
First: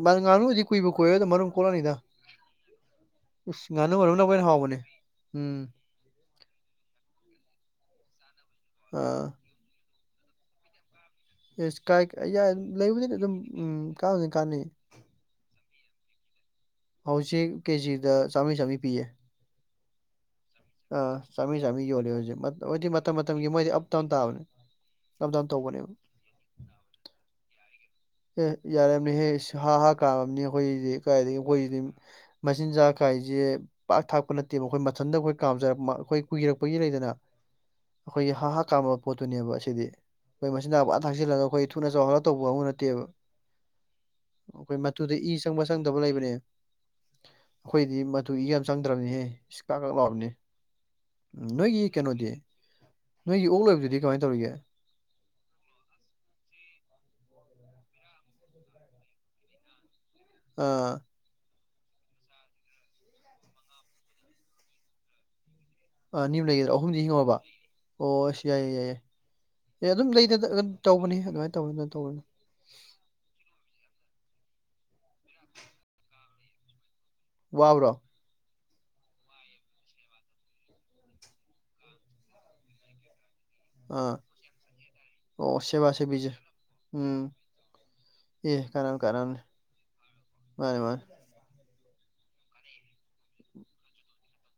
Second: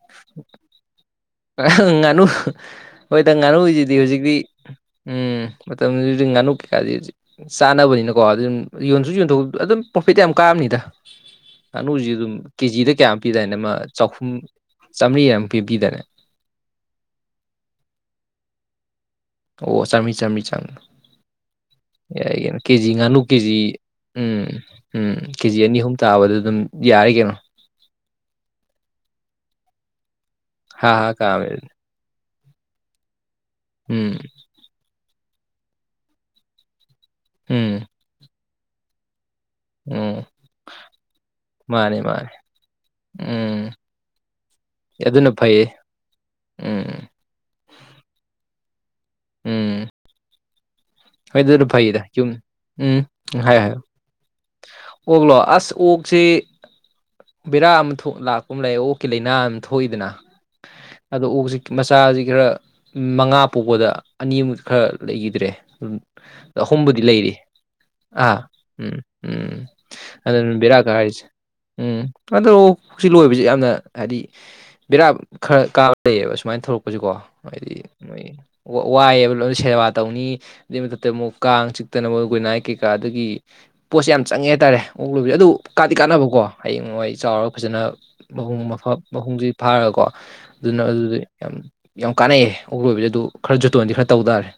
ꯃꯥ ꯉꯥꯅꯨꯗꯤ ꯀꯨꯏꯕꯨ ꯀꯨꯏꯔꯔ‌ꯣꯏꯗ ꯃꯔꯨꯝ ꯀꯣꯛꯂꯛꯑꯅꯤꯗ ꯉꯥꯅꯨ ꯍꯣꯏꯗ ꯉꯥꯅꯨꯁꯤꯗꯤ ꯉꯥꯅꯨ ꯃꯔꯨꯝꯅꯕꯨ ꯍꯧꯖꯤꯛꯇꯤ ꯍꯦꯟꯅ ꯍꯥꯎꯕꯅꯦ ꯎꯝ ꯃꯇꯝꯖꯤ ꯍꯧꯖꯤꯛ ꯉꯥꯅꯨ ꯀꯩꯀꯥꯗꯤ ꯖꯤꯛ ꯆꯥꯅꯕꯅꯤꯅꯀꯣ ꯑꯗꯨꯝ ꯌꯣꯟꯁꯨ ꯑꯥ ꯌꯣꯟꯊꯣꯛ ꯑꯗꯨꯝ ꯄ꯭ꯔꯣꯐꯤꯠꯇꯤ ꯌꯥꯝ ꯀꯥꯔꯝꯅꯤꯗ ꯑꯦꯁ ꯀꯥꯏ ꯉꯥꯅꯨꯁꯤ ꯑꯗꯨꯝ ꯌꯥꯏ ꯀꯦꯖꯤꯗ ꯂꯩꯕꯨꯗꯤ ꯀꯌꯥ ꯑꯗꯨꯝ ꯄꯤꯗꯥꯏꯅ‌ꯦ ꯑꯃ ꯎꯝ ꯆꯍꯨꯝ ꯀꯥꯟꯕꯨꯗꯤ ꯀꯥꯟꯅꯩ ꯆꯥꯝꯃ꯭ꯔꯤ ꯌꯥꯝ ꯄꯤ ꯄꯤꯗꯥꯏꯅꯦ ꯍꯧꯖꯤꯛ ꯀꯦꯖꯤꯗ ꯆꯥꯝꯔꯤ ꯆꯥꯝꯔꯤ ꯄꯤꯌ‌ꯦ ꯑꯣ ꯆꯥꯝꯃꯔꯤ ꯆꯥꯝꯔꯤ ꯆꯥꯡ ꯆꯥꯝꯃꯔꯤ ꯆꯥꯝꯃꯔꯤ ꯌꯣꯜꯂꯦ ꯌꯥꯏ ꯍꯧꯖꯤꯛ ꯀꯩꯅ ꯀꯦꯖꯤ ꯍꯧꯖꯤꯛ ꯃꯇꯝ ꯉꯥꯅꯨ ꯃꯇꯝꯒꯤ ꯀꯦꯖꯤ ꯃꯣꯏꯗꯤ ꯑꯞ ꯗꯥꯎꯟ ꯇꯥꯕꯅꯦ ꯎꯝ ꯎꯝ ꯑꯞ ꯗꯥꯎꯟ ꯀꯦꯖꯤ ꯑꯅꯤ ꯇꯧꯕꯅꯦꯕ ꯑꯍꯨꯝ ꯇꯥꯕꯗ ꯑꯗꯨꯝ ꯌꯥꯔꯦ ꯀꯩꯅꯣ ꯑꯦ ꯌꯥꯔꯝꯅꯤꯍꯦ ꯏꯁ ꯍꯥ ꯍꯥ ꯀꯥꯝꯃꯝꯅꯤ ꯍꯥ ꯑꯩꯈꯣꯏꯒꯤꯗꯤ ꯍꯥ ꯀꯥꯏꯗꯒꯤ ꯀꯥꯝꯃꯦ ꯑꯗꯨꯗꯤ ꯑꯩꯈꯣꯏꯖꯤꯗꯤ ꯃꯆꯤꯟꯖꯥꯛ ꯀꯥꯏꯁꯦ ꯄꯥꯛ ꯎꯝ ꯊꯥꯛꯄ ꯅꯠꯇꯦꯕ ꯑꯩꯈꯣꯏ ꯃꯊꯟꯇ ꯑꯩꯈꯣꯏ ꯀꯥꯝꯖꯔꯛ ꯑꯩꯈꯣꯏ ꯀꯨꯏꯔꯛꯄꯒꯤ ꯂꯩꯗꯅ ꯎꯝ ꯑꯩꯈꯣꯏꯒꯤ ꯍꯥ ꯍꯥꯥ ꯀꯥꯝꯕ ꯄꯣꯠꯇꯨꯅꯦꯕ ꯁꯤ ꯗꯤ ꯎꯝ ꯑꯩꯈꯣꯏ ꯃꯆꯤꯟꯖꯥꯛ ꯄꯨꯝꯊꯥꯛ ꯊꯥꯛꯆꯜꯂꯒ ꯑꯩꯈꯣꯏ ꯊꯨꯅ ꯃꯥꯅꯦ ꯆꯥꯎꯍꯜꯂꯒ ꯃꯥꯅꯦ ꯇꯧꯕ ꯀꯥꯡꯒꯨ ꯅꯠ ꯇꯦꯕ ꯎꯝ ꯑꯩꯈꯣꯏ ꯃꯇꯨꯗ ꯑꯗꯨꯅ ꯏ ꯐꯩꯌꯦ ꯆꯪꯕ ꯆꯪꯗꯕ ꯂꯩꯕꯅꯦ ꯎꯝ ꯑꯩꯈꯣꯏꯗꯤ ꯃꯇꯨ ꯏ ꯌꯥꯝ ꯆꯪꯗ꯭ꯔꯕꯅꯤꯍꯦ ꯏꯁ ꯀꯥꯛ ꯎꯝ ꯀꯥꯛ ꯂꯥꯎꯔꯝꯅ‌ꯦ ꯍꯣꯏ ꯑꯗꯨꯅ ꯅꯣꯏꯒꯤ ꯐꯩꯗ ꯀꯩꯅꯣꯗꯤ ꯌꯨꯝ ꯎꯝ ꯅꯣꯏꯒꯤ ꯍꯥꯏꯌꯣ ꯑꯣꯛ ꯍꯥꯏꯌꯣ ꯂꯣꯏꯕꯗꯨꯗꯤ ꯀꯃꯥꯏꯅ ꯇꯧꯔꯤꯒꯦ ꯑꯣꯛꯂꯣ ꯑꯁ ꯑꯣꯛꯁꯤ ꯕꯦꯔꯥ ꯑꯃ ꯊꯣꯛ ꯂꯥꯛꯄ ꯑꯃ ꯂꯩ ꯑꯣꯛꯀꯤ ꯂꯥꯏꯅꯥ ꯑꯃ ꯊꯣꯛꯏꯗꯅ ꯑꯥ ꯑꯗꯣ ꯑꯣꯛꯁꯤ ꯃꯆꯥꯁꯤ ꯈꯔ ꯃꯉꯥ ꯄꯣꯛꯕꯗ ꯑꯅꯤꯃꯨꯛ ꯈꯔ ꯂꯩꯈꯤꯗ꯭ꯔꯦ ꯑꯅꯤ ꯑꯃ ꯂꯩꯒꯗ꯭ꯔꯥ ꯑꯍꯨꯝꯗꯤ ꯑꯍꯨꯝꯕꯨꯗꯤ ꯂꯩꯔꯤ ꯍꯤꯡꯉꯕ ꯑꯣ ꯑꯥ ꯑꯁ ꯌꯥꯏꯌꯦ ꯌꯥꯏꯌꯦ ꯎꯝ ꯎꯝ ꯑꯦ ꯑꯗꯨꯝ ꯂꯩꯗꯅ ꯑꯗꯨꯅꯤ ꯑꯗꯨꯝ ꯕꯦꯔꯥ ꯇꯧꯕꯅꯤ ꯀꯥꯔꯤꯁꯦ ꯑꯗꯨꯃꯥꯏꯅ ꯇꯧꯕꯅꯤ ꯑꯗꯨꯃꯥꯏꯅ ꯎꯝ ꯇꯧꯕꯅꯤ ꯁꯨꯃꯥꯏꯅ ꯇꯧꯔꯛ ꯍꯧꯖꯤ ꯂꯣꯏꯕꯕꯁꯤ ꯌꯥꯝꯅ ꯍꯥꯏꯗꯤ ꯕꯤꯔꯥꯞ ꯈꯔ ꯀꯥꯕ ꯂꯩꯌꯦꯕ ꯁꯨꯃꯥꯏꯅ ꯊꯂꯛꯄꯁꯨꯀꯣ ꯍꯥꯏꯗꯤ ꯋꯥꯕ꯭ꯔꯣ ꯃꯣꯏ ꯋꯥ ꯋꯥꯏꯌ‌ꯦꯕ ꯂꯣꯏꯅ ꯁꯦꯕꯥ ꯇꯧꯅꯤ ꯑꯗꯨꯏ ꯃꯊꯛꯇ ꯑꯃꯨꯛ ꯀꯥꯡ ꯆꯤꯛꯇꯅꯕ ꯒꯨꯠꯅꯥꯏꯠ ꯀꯩꯀꯥꯗꯒꯤ ꯄꯣꯠꯁꯦ ꯑꯥ ꯌꯥꯝ ꯆꯪꯉꯦ ꯍꯥꯏꯇꯥꯔꯦ ꯑꯣꯛ ꯂ‌ꯣꯏꯕꯁꯦ ꯑꯗꯨ ꯑꯣ ꯁꯦꯕꯥ ꯀꯥꯟꯗꯤ ꯁꯦꯕꯤꯁꯦ ꯀꯥꯟꯅꯕꯀꯣ ꯍꯌꯦꯡꯋꯥꯏ ꯎꯝ ꯆꯥꯎꯔꯒ ꯐꯖꯅ ꯑꯦ ꯃꯍꯨꯝ ꯃꯐ ꯀꯥꯟꯅꯕꯅꯤ ꯀꯥꯟꯅꯕꯅꯤ ꯃꯍꯨꯝꯁꯤ ꯐꯥꯔꯒꯀꯣ ꯃꯥꯅꯤ ꯑꯗꯨꯅ ꯃꯥꯅꯤ ꯑꯗꯨꯗꯨꯏ ꯌꯥꯝ ꯌꯥꯝ ꯀꯥꯟꯅꯩꯑ ꯑꯣꯛꯂꯣꯏꯕꯁꯦ ꯑꯗꯨ ꯈꯔ ꯖꯨꯇꯣꯟꯗꯤ ꯈꯔ ꯇꯧ ꯇꯥꯔꯦ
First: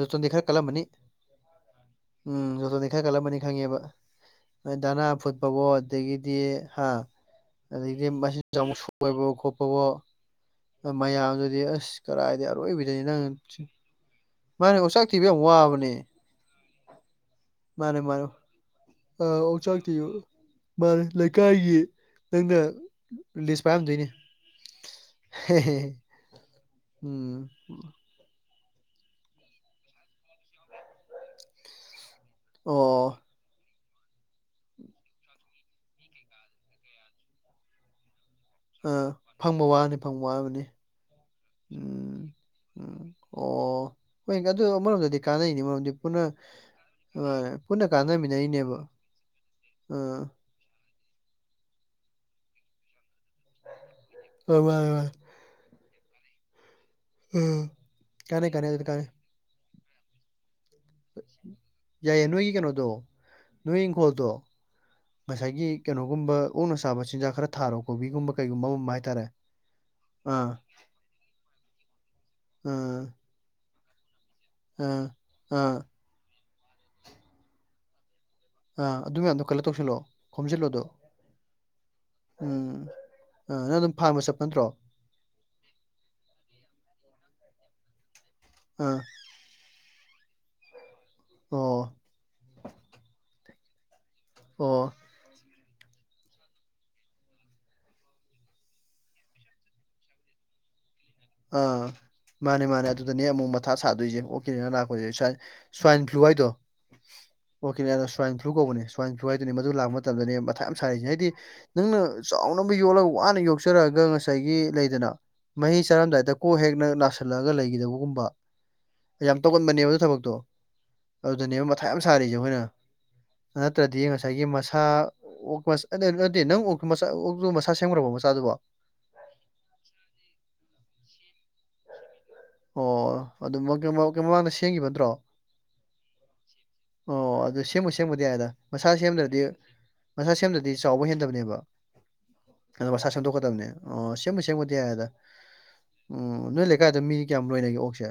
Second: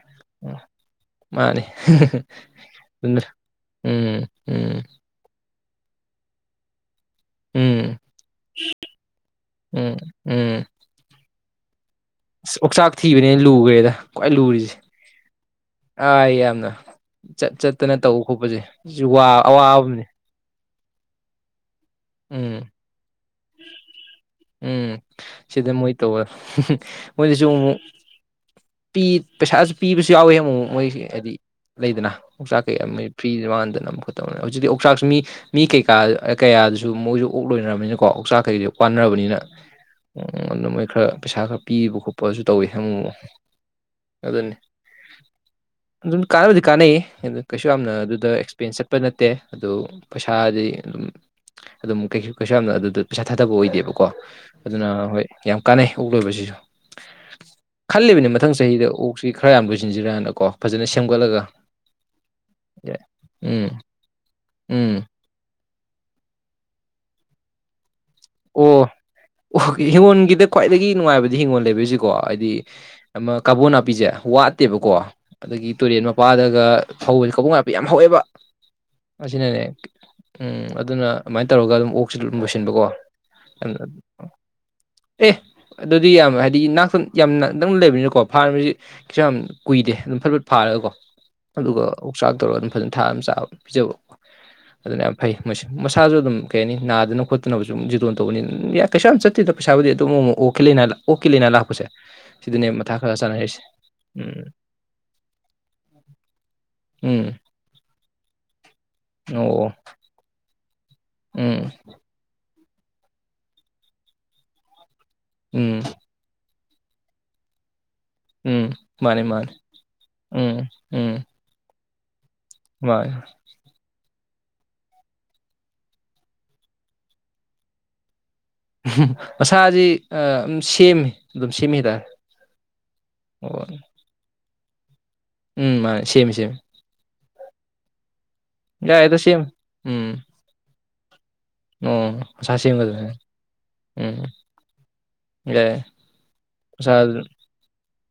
ꯖꯣꯇꯣꯟꯗꯤ ꯈꯔ ꯎꯝ ꯀꯜꯂꯝꯃꯅꯤ ꯃꯥꯅꯤ ꯎꯝ ꯖꯣꯇꯣꯟꯗꯤ ꯈꯔ ꯑꯗꯨꯅ ꯀꯜꯂꯝꯃꯅꯤ ꯈꯪꯉꯦꯕ ꯎꯝ ꯅꯣꯏ ꯎꯝ ꯗꯅꯥ ꯐꯨꯠꯄꯋꯣ ꯑꯗꯒꯤꯗꯤ ꯍꯥ ꯎꯝ ꯑꯗꯗꯒꯤꯗꯤ ꯃꯆꯤꯟꯥꯛ ꯁꯣꯏꯕ ꯈꯣꯠꯄꯣ ꯎꯝ ꯃꯌꯥꯝꯗꯨꯗꯤ ꯑꯁ ꯀꯔꯥꯏꯗꯩ ꯑ ꯑꯣꯛꯆꯥꯛ ꯑꯔꯣꯏꯕꯤꯗꯅꯤ ꯅꯪ ꯊꯤꯕꯅꯤꯅ ꯂꯨꯈ꯭ꯔꯦꯗ ꯈ꯭ꯋꯥꯏ ꯂꯨꯔꯤꯁꯦ ꯃꯥꯅꯦ ꯑꯣꯆꯥꯛ ꯊꯤꯕ ꯌꯥꯝ ꯋꯥꯕꯅꯦ ꯑ ꯌꯥꯝꯅ ꯆꯠ ꯆꯠꯇꯅ ꯃꯥꯅꯦ ꯃꯥꯅꯦ ꯇꯧꯕ ꯈꯣꯠꯄꯁꯦ ꯁꯤꯁꯨ ꯋꯥ ꯑꯋꯥꯕ ꯑꯣꯆꯥꯛ ꯑꯃꯅꯦ ꯊꯤꯕ ꯃꯥꯅꯦ ꯂꯩꯀꯥꯏꯒꯤ ꯅꯪꯅ ꯎꯝ ꯂꯤꯁ ꯄꯥꯏꯔꯝꯗꯣꯏꯅꯤ ꯎꯝ ꯁꯤꯗ ꯃꯣꯏ ꯇꯧꯋꯦ ꯃꯣꯏꯗꯁꯨ ꯎꯝ ꯑꯃꯨꯛ ꯤ ꯄꯩꯁꯥꯁꯨ ꯄꯤꯕꯁꯨ ꯌꯥꯎꯋꯤ ꯑꯃꯨꯛ ꯃꯣꯏ ꯍꯥꯏꯗꯤ ꯂꯩꯗꯅ ꯀꯣꯡꯆꯥꯛ ꯀꯩ ꯑꯣ ꯐ꯭ꯔꯤ ꯃꯥꯟꯅꯗꯅ ꯑꯃ ꯈꯣꯠꯇꯕꯅꯤ ꯍꯧꯖꯤꯛꯇꯤ ꯑꯣꯛꯆꯥꯛꯁꯨ ꯃꯤ ꯀꯩꯀꯥ ꯀꯌꯥꯗꯨꯁꯨ ꯃꯣꯏꯁꯨ ꯑꯣꯛ ꯂꯣꯏꯅꯔꯕꯅꯤꯅꯀꯣ ꯆꯥꯛ ꯈꯩꯁꯨ ꯑ ꯋꯥꯅꯥꯔꯕꯅꯤꯅꯥ ꯐꯪꯕ ꯋꯥꯅꯤ ꯐꯪꯕ ꯋꯥꯕꯅꯤ ꯑꯗꯨꯝ ꯃꯣꯏ ꯈꯔ ꯄꯩꯁꯥ ꯈꯔ ꯄꯤꯕ ꯎꯝ ꯈꯣꯠꯄꯁꯨ ꯇꯧꯋꯤ ꯍꯪꯉꯣ ꯎꯝ ꯑꯣ ꯍꯣꯏ ꯑꯗꯨꯅꯤ ꯑꯗꯨ ꯑꯃꯔꯣꯝꯗꯗꯤ ꯀꯥꯟꯅꯩꯅꯤ ꯃꯔꯝꯗꯤ ꯑꯗꯨꯝ ꯄꯨꯟꯅ ꯀꯥꯟꯅꯕꯗꯤ ꯀꯥꯟꯅꯩ ꯑꯗꯨ ꯃꯥꯅꯦ ꯀꯩꯁꯨ ꯄꯨꯟꯅ ꯌꯥꯝꯅ ꯑꯗꯨꯗ ꯑꯦꯛꯁꯄꯦꯟꯁ ꯀꯥꯟꯅꯃꯤꯟꯅꯔꯤꯅꯦꯕ ꯆꯠꯄ ꯅꯠꯇꯦ ꯑꯗꯨ ꯑꯥ ꯄꯩꯁꯥꯗꯤ ꯑꯗꯨꯝ ꯑꯗꯨꯝ ꯀꯩꯁꯨ ꯀꯩꯁꯨ ꯌꯥꯝꯅ ꯑꯗꯨꯗ ꯄꯩꯁꯥ ꯊꯥꯗꯕ ꯑꯣꯏꯗꯦꯕꯀꯣ ꯍꯣꯏ ꯃꯥꯅꯦ ꯑꯗꯨꯅ ꯃꯥꯅꯦ ꯍꯣꯏ ꯌꯥꯝ ꯀꯥꯟꯅꯩ ꯑꯣꯛ ꯂꯣꯏꯕꯁꯤꯁꯨ ꯎꯝ ꯈꯜꯂꯤꯕꯅꯤ ꯀꯥꯟꯅꯩ ꯃꯊꯪ ꯀꯥꯟꯅꯩ ꯑꯗꯨꯗꯤ ꯆꯍꯤꯗ ꯀꯥꯟꯅꯩ ꯑꯣꯛ ꯁꯤ ꯈꯔ ꯌꯥꯝ ꯂꯣꯏꯁꯤꯟꯖꯔꯛꯑꯥꯟꯅꯀꯣ ꯌꯥꯏꯌꯦ ꯅꯣꯏꯒꯤ ꯀꯩꯅꯣꯗꯣ ꯎꯝ ꯅꯣꯏ ꯏꯪꯈꯣꯜꯗꯣ ꯎꯝ ꯉꯁꯥꯏꯒꯤ ꯀꯩꯅꯣꯒꯨꯝꯕ ꯑꯣꯛꯅ ꯁꯥꯕ ꯆꯤꯟꯖꯥꯛ ꯈꯔ ꯊꯥꯔꯣ ꯀꯣꯕꯤꯒꯨꯝꯕ ꯀꯩꯒꯨꯝꯕ ꯑꯃ ꯑꯣ ꯑꯃ ꯍꯥꯏꯇꯥꯔꯦ ꯑꯣ ꯍꯤꯡꯒꯣꯜꯒꯤꯗ ꯑꯥ ꯈ꯭ꯋꯥꯏꯗꯒꯤ ꯅꯨꯡꯉꯥꯏꯕꯗꯤ ꯍꯤꯡꯒꯣꯜ ꯂꯩꯕꯤꯁꯤꯀꯣ ꯍꯥꯏꯗꯤ ꯑꯥ ꯑꯃ ꯀꯥꯕꯣꯟ ꯅꯥꯄꯤꯁꯦ ꯋꯥꯠꯇꯦꯕꯀꯣ ꯑꯥ ꯑꯗꯨꯒꯤ ꯑꯥ ꯇꯨꯔꯦꯟ ꯃ ꯋꯥꯗꯒ ꯐꯧ ꯀꯕꯣ ꯅꯥꯄꯤ ꯌꯥꯝ ꯍꯧꯋꯦꯕ ꯑꯥ ꯑꯗꯨ ꯃꯌꯥꯝꯗꯣ ꯑꯁꯤꯅꯅꯦ ꯀꯂꯦꯛ ꯇꯧꯁꯤꯜꯂꯛꯑꯣ ꯎꯝ ꯈꯣꯝꯖꯤꯜꯂꯣꯗꯣ ꯑꯗꯨꯅ ꯑꯃꯥꯏꯅ ꯇꯧꯔꯒ ꯑꯗꯨꯝ ꯑꯣꯛꯁꯨ ꯑꯗꯨꯝ ꯂꯣꯏꯁꯤꯟꯕꯀꯣ ꯎꯝ ꯅꯪ ꯑꯗꯨꯝ ꯐꯥꯔꯝꯕ ꯆꯠꯄ ꯅꯠꯇ꯭ꯔꯣ ꯑꯦ ꯑꯗꯨꯗꯤ ꯌꯥꯝ ꯍꯥꯏꯗꯤ ꯌꯥꯝ ꯅꯪ ꯂꯩꯕꯅꯤꯅꯀꯣ ꯐꯥꯔꯃꯔꯁꯤ ꯑꯥ ꯁ ꯌꯥꯝ ꯀꯨꯏꯗꯦ ꯑꯗꯨꯝ ꯐꯠ ꯐꯠ ꯐꯥꯔꯒꯀꯣ ꯑꯣ ꯑꯗꯨꯒ ꯑꯣꯛꯆꯥꯛ ꯇꯧꯔꯒ ꯑꯗꯨꯝ ꯐꯖꯅ ꯊꯥꯅ ꯆꯥꯕ ꯄꯤꯖꯕꯀꯣ ꯑꯣ ꯑꯗꯨꯅ ꯌꯥꯝ ꯐꯩ ꯃꯁꯤ ꯃꯁꯥꯁꯨ ꯑꯗꯨꯝ ꯀꯩ ꯍꯥꯏꯅꯤ ꯅꯥꯗꯅ ꯈꯣꯠꯇꯅꯕꯁꯨ ꯖꯤꯇꯣꯟ ꯇꯧꯕꯅꯤꯅꯏ ꯀꯩꯥꯝ ꯆꯠꯇꯦꯗ ꯄꯩꯁꯥꯕꯨꯗꯤ ꯑꯗꯨꯝꯛꯠꯂꯅꯤꯅꯥꯜꯂ ꯑꯥ ꯃꯥꯅꯦ ꯃꯥꯅꯦ ꯈꯔ ꯑꯗꯨꯗꯅꯦ ꯑꯃꯨꯛ ꯆꯥꯟꯅꯔꯤꯁꯦ ꯃꯊꯥ ꯁꯥꯗꯣꯏꯁꯦ ꯎꯝ ꯑꯣꯀꯤꯅꯤꯅ ꯂꯥꯛꯄꯣꯏꯁꯦ ꯁꯥꯏ ꯁ꯭ꯋꯥꯏꯟ ꯐ꯭ꯂꯨ ꯍꯥꯏꯗꯣ ꯎꯝ ꯑꯣꯀꯦ ꯃꯣ ꯁ꯭ꯋꯥꯏꯟ ꯐ꯭ꯂꯨ ꯀꯧꯕꯅꯦ ꯁ꯭ꯋꯥꯏꯟ ꯐ꯭ꯂꯨ ꯍꯥꯏꯗꯨꯅꯦ ꯑꯣ ꯃꯗꯨ ꯂꯥꯛ ꯃꯇꯝꯗꯅꯦ ꯃꯊꯥ ꯌꯥꯝ ꯁꯥꯔꯤꯁꯦ ꯍꯥꯏꯗꯤ ꯎꯝ ꯅꯪꯅ ꯆꯥꯎꯅꯕ ꯌꯣꯛꯂꯒ ꯋꯥꯅ ꯌꯣꯛꯆꯔꯛꯑꯒ ꯉꯁꯥꯏꯒꯤ ꯂꯩꯗꯅ ꯃꯍꯤ ꯎꯝ ꯂꯗꯥꯗ ꯀꯣꯛ ꯍꯦꯛꯅ ꯅꯥꯁꯤꯜꯂꯛꯑꯒ ꯂꯩꯈꯤꯗꯕꯒꯨꯝꯕ ꯎꯝ ꯃꯥꯅꯤ ꯌꯥꯝ ꯃꯥꯅꯤ ꯇꯧꯒꯟꯕꯅꯦꯕ ꯑꯗꯨ ꯊꯕꯛꯇꯣ ꯎꯝ ꯎꯝ ꯑꯗꯨ ꯑꯘꯅꯦꯕ ꯃꯊꯥ ꯌꯥꯝ ꯁꯥꯔꯤꯁꯦ ꯑꯩꯈꯣꯏꯅ ꯃꯥꯅꯤ ꯅꯠꯇ꯭ꯔꯗꯤ ꯉꯁꯥꯏꯒꯤ ꯃꯁꯥ ꯑꯣꯛ ꯅ [unintelligible] ꯅꯪ ꯑꯣꯛꯇꯣ ꯃꯆꯥ ꯑꯣꯛꯇꯣ ꯃꯆꯥ ꯁꯦꯝꯈ꯭ꯔꯕꯣ ꯃꯆꯥꯗꯨꯕꯣ ꯃꯁꯥꯁꯤ ꯁꯦꯝꯃꯤ ꯑꯗꯨꯝ ꯁꯦꯝꯃꯤ ꯍꯥꯏꯇꯥꯔꯦ ꯑꯣ ꯑꯗꯨ ꯑꯣ ꯃꯒꯤ ꯃꯒꯤ ꯃꯃꯥꯡꯗ ꯁꯦꯝꯈꯤꯕ ꯅꯠꯇ꯭ꯔꯣ ꯎꯝ ꯃꯥꯅꯦ ꯁꯦꯝꯃꯤ ꯁꯦꯝꯃꯤ ꯑꯣ ꯑꯗꯨ ꯁꯦꯝꯃꯨ ꯁꯦꯝꯕꯨꯗꯤ ꯌꯥꯏꯗ ꯃꯁꯥ ꯌꯥꯏꯗ ꯁꯦꯝꯗ꯭ꯔꯗꯤ ꯁꯦꯝꯃꯤ ꯎꯝ ꯃꯁꯥ ꯁꯦꯝꯗ꯭ꯔꯗꯤ ꯆꯥꯎꯕ ꯍꯦꯟꯗꯕꯅꯦꯕ ꯑꯣ ꯃꯁꯥ ꯑ ꯃꯁꯥ ꯁꯦꯝꯒꯗꯕꯅꯦ ꯁꯦꯝꯗꯣꯛꯀꯗꯕꯅꯦ ꯑꯣ ꯁꯦꯝꯕꯨ ꯁꯦꯝꯒꯗꯤ ꯌꯥꯔꯦꯗ ꯌꯏꯌꯏ ꯎꯝ ꯅꯣꯏ ꯂꯩꯀꯥꯏꯗ ꯃꯤ ꯀꯌꯥꯝ ꯂꯣꯏꯅꯒꯦ ꯑꯣꯛꯁꯦ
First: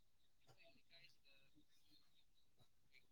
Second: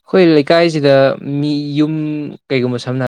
ꯑꯩꯈꯣꯏ ꯂꯩꯀꯥꯏꯁꯤꯗ ꯃꯤ ꯌꯨꯝ ꯀꯩꯒꯨꯝꯕ ꯁꯝꯅ ꯍꯥꯏꯔꯕ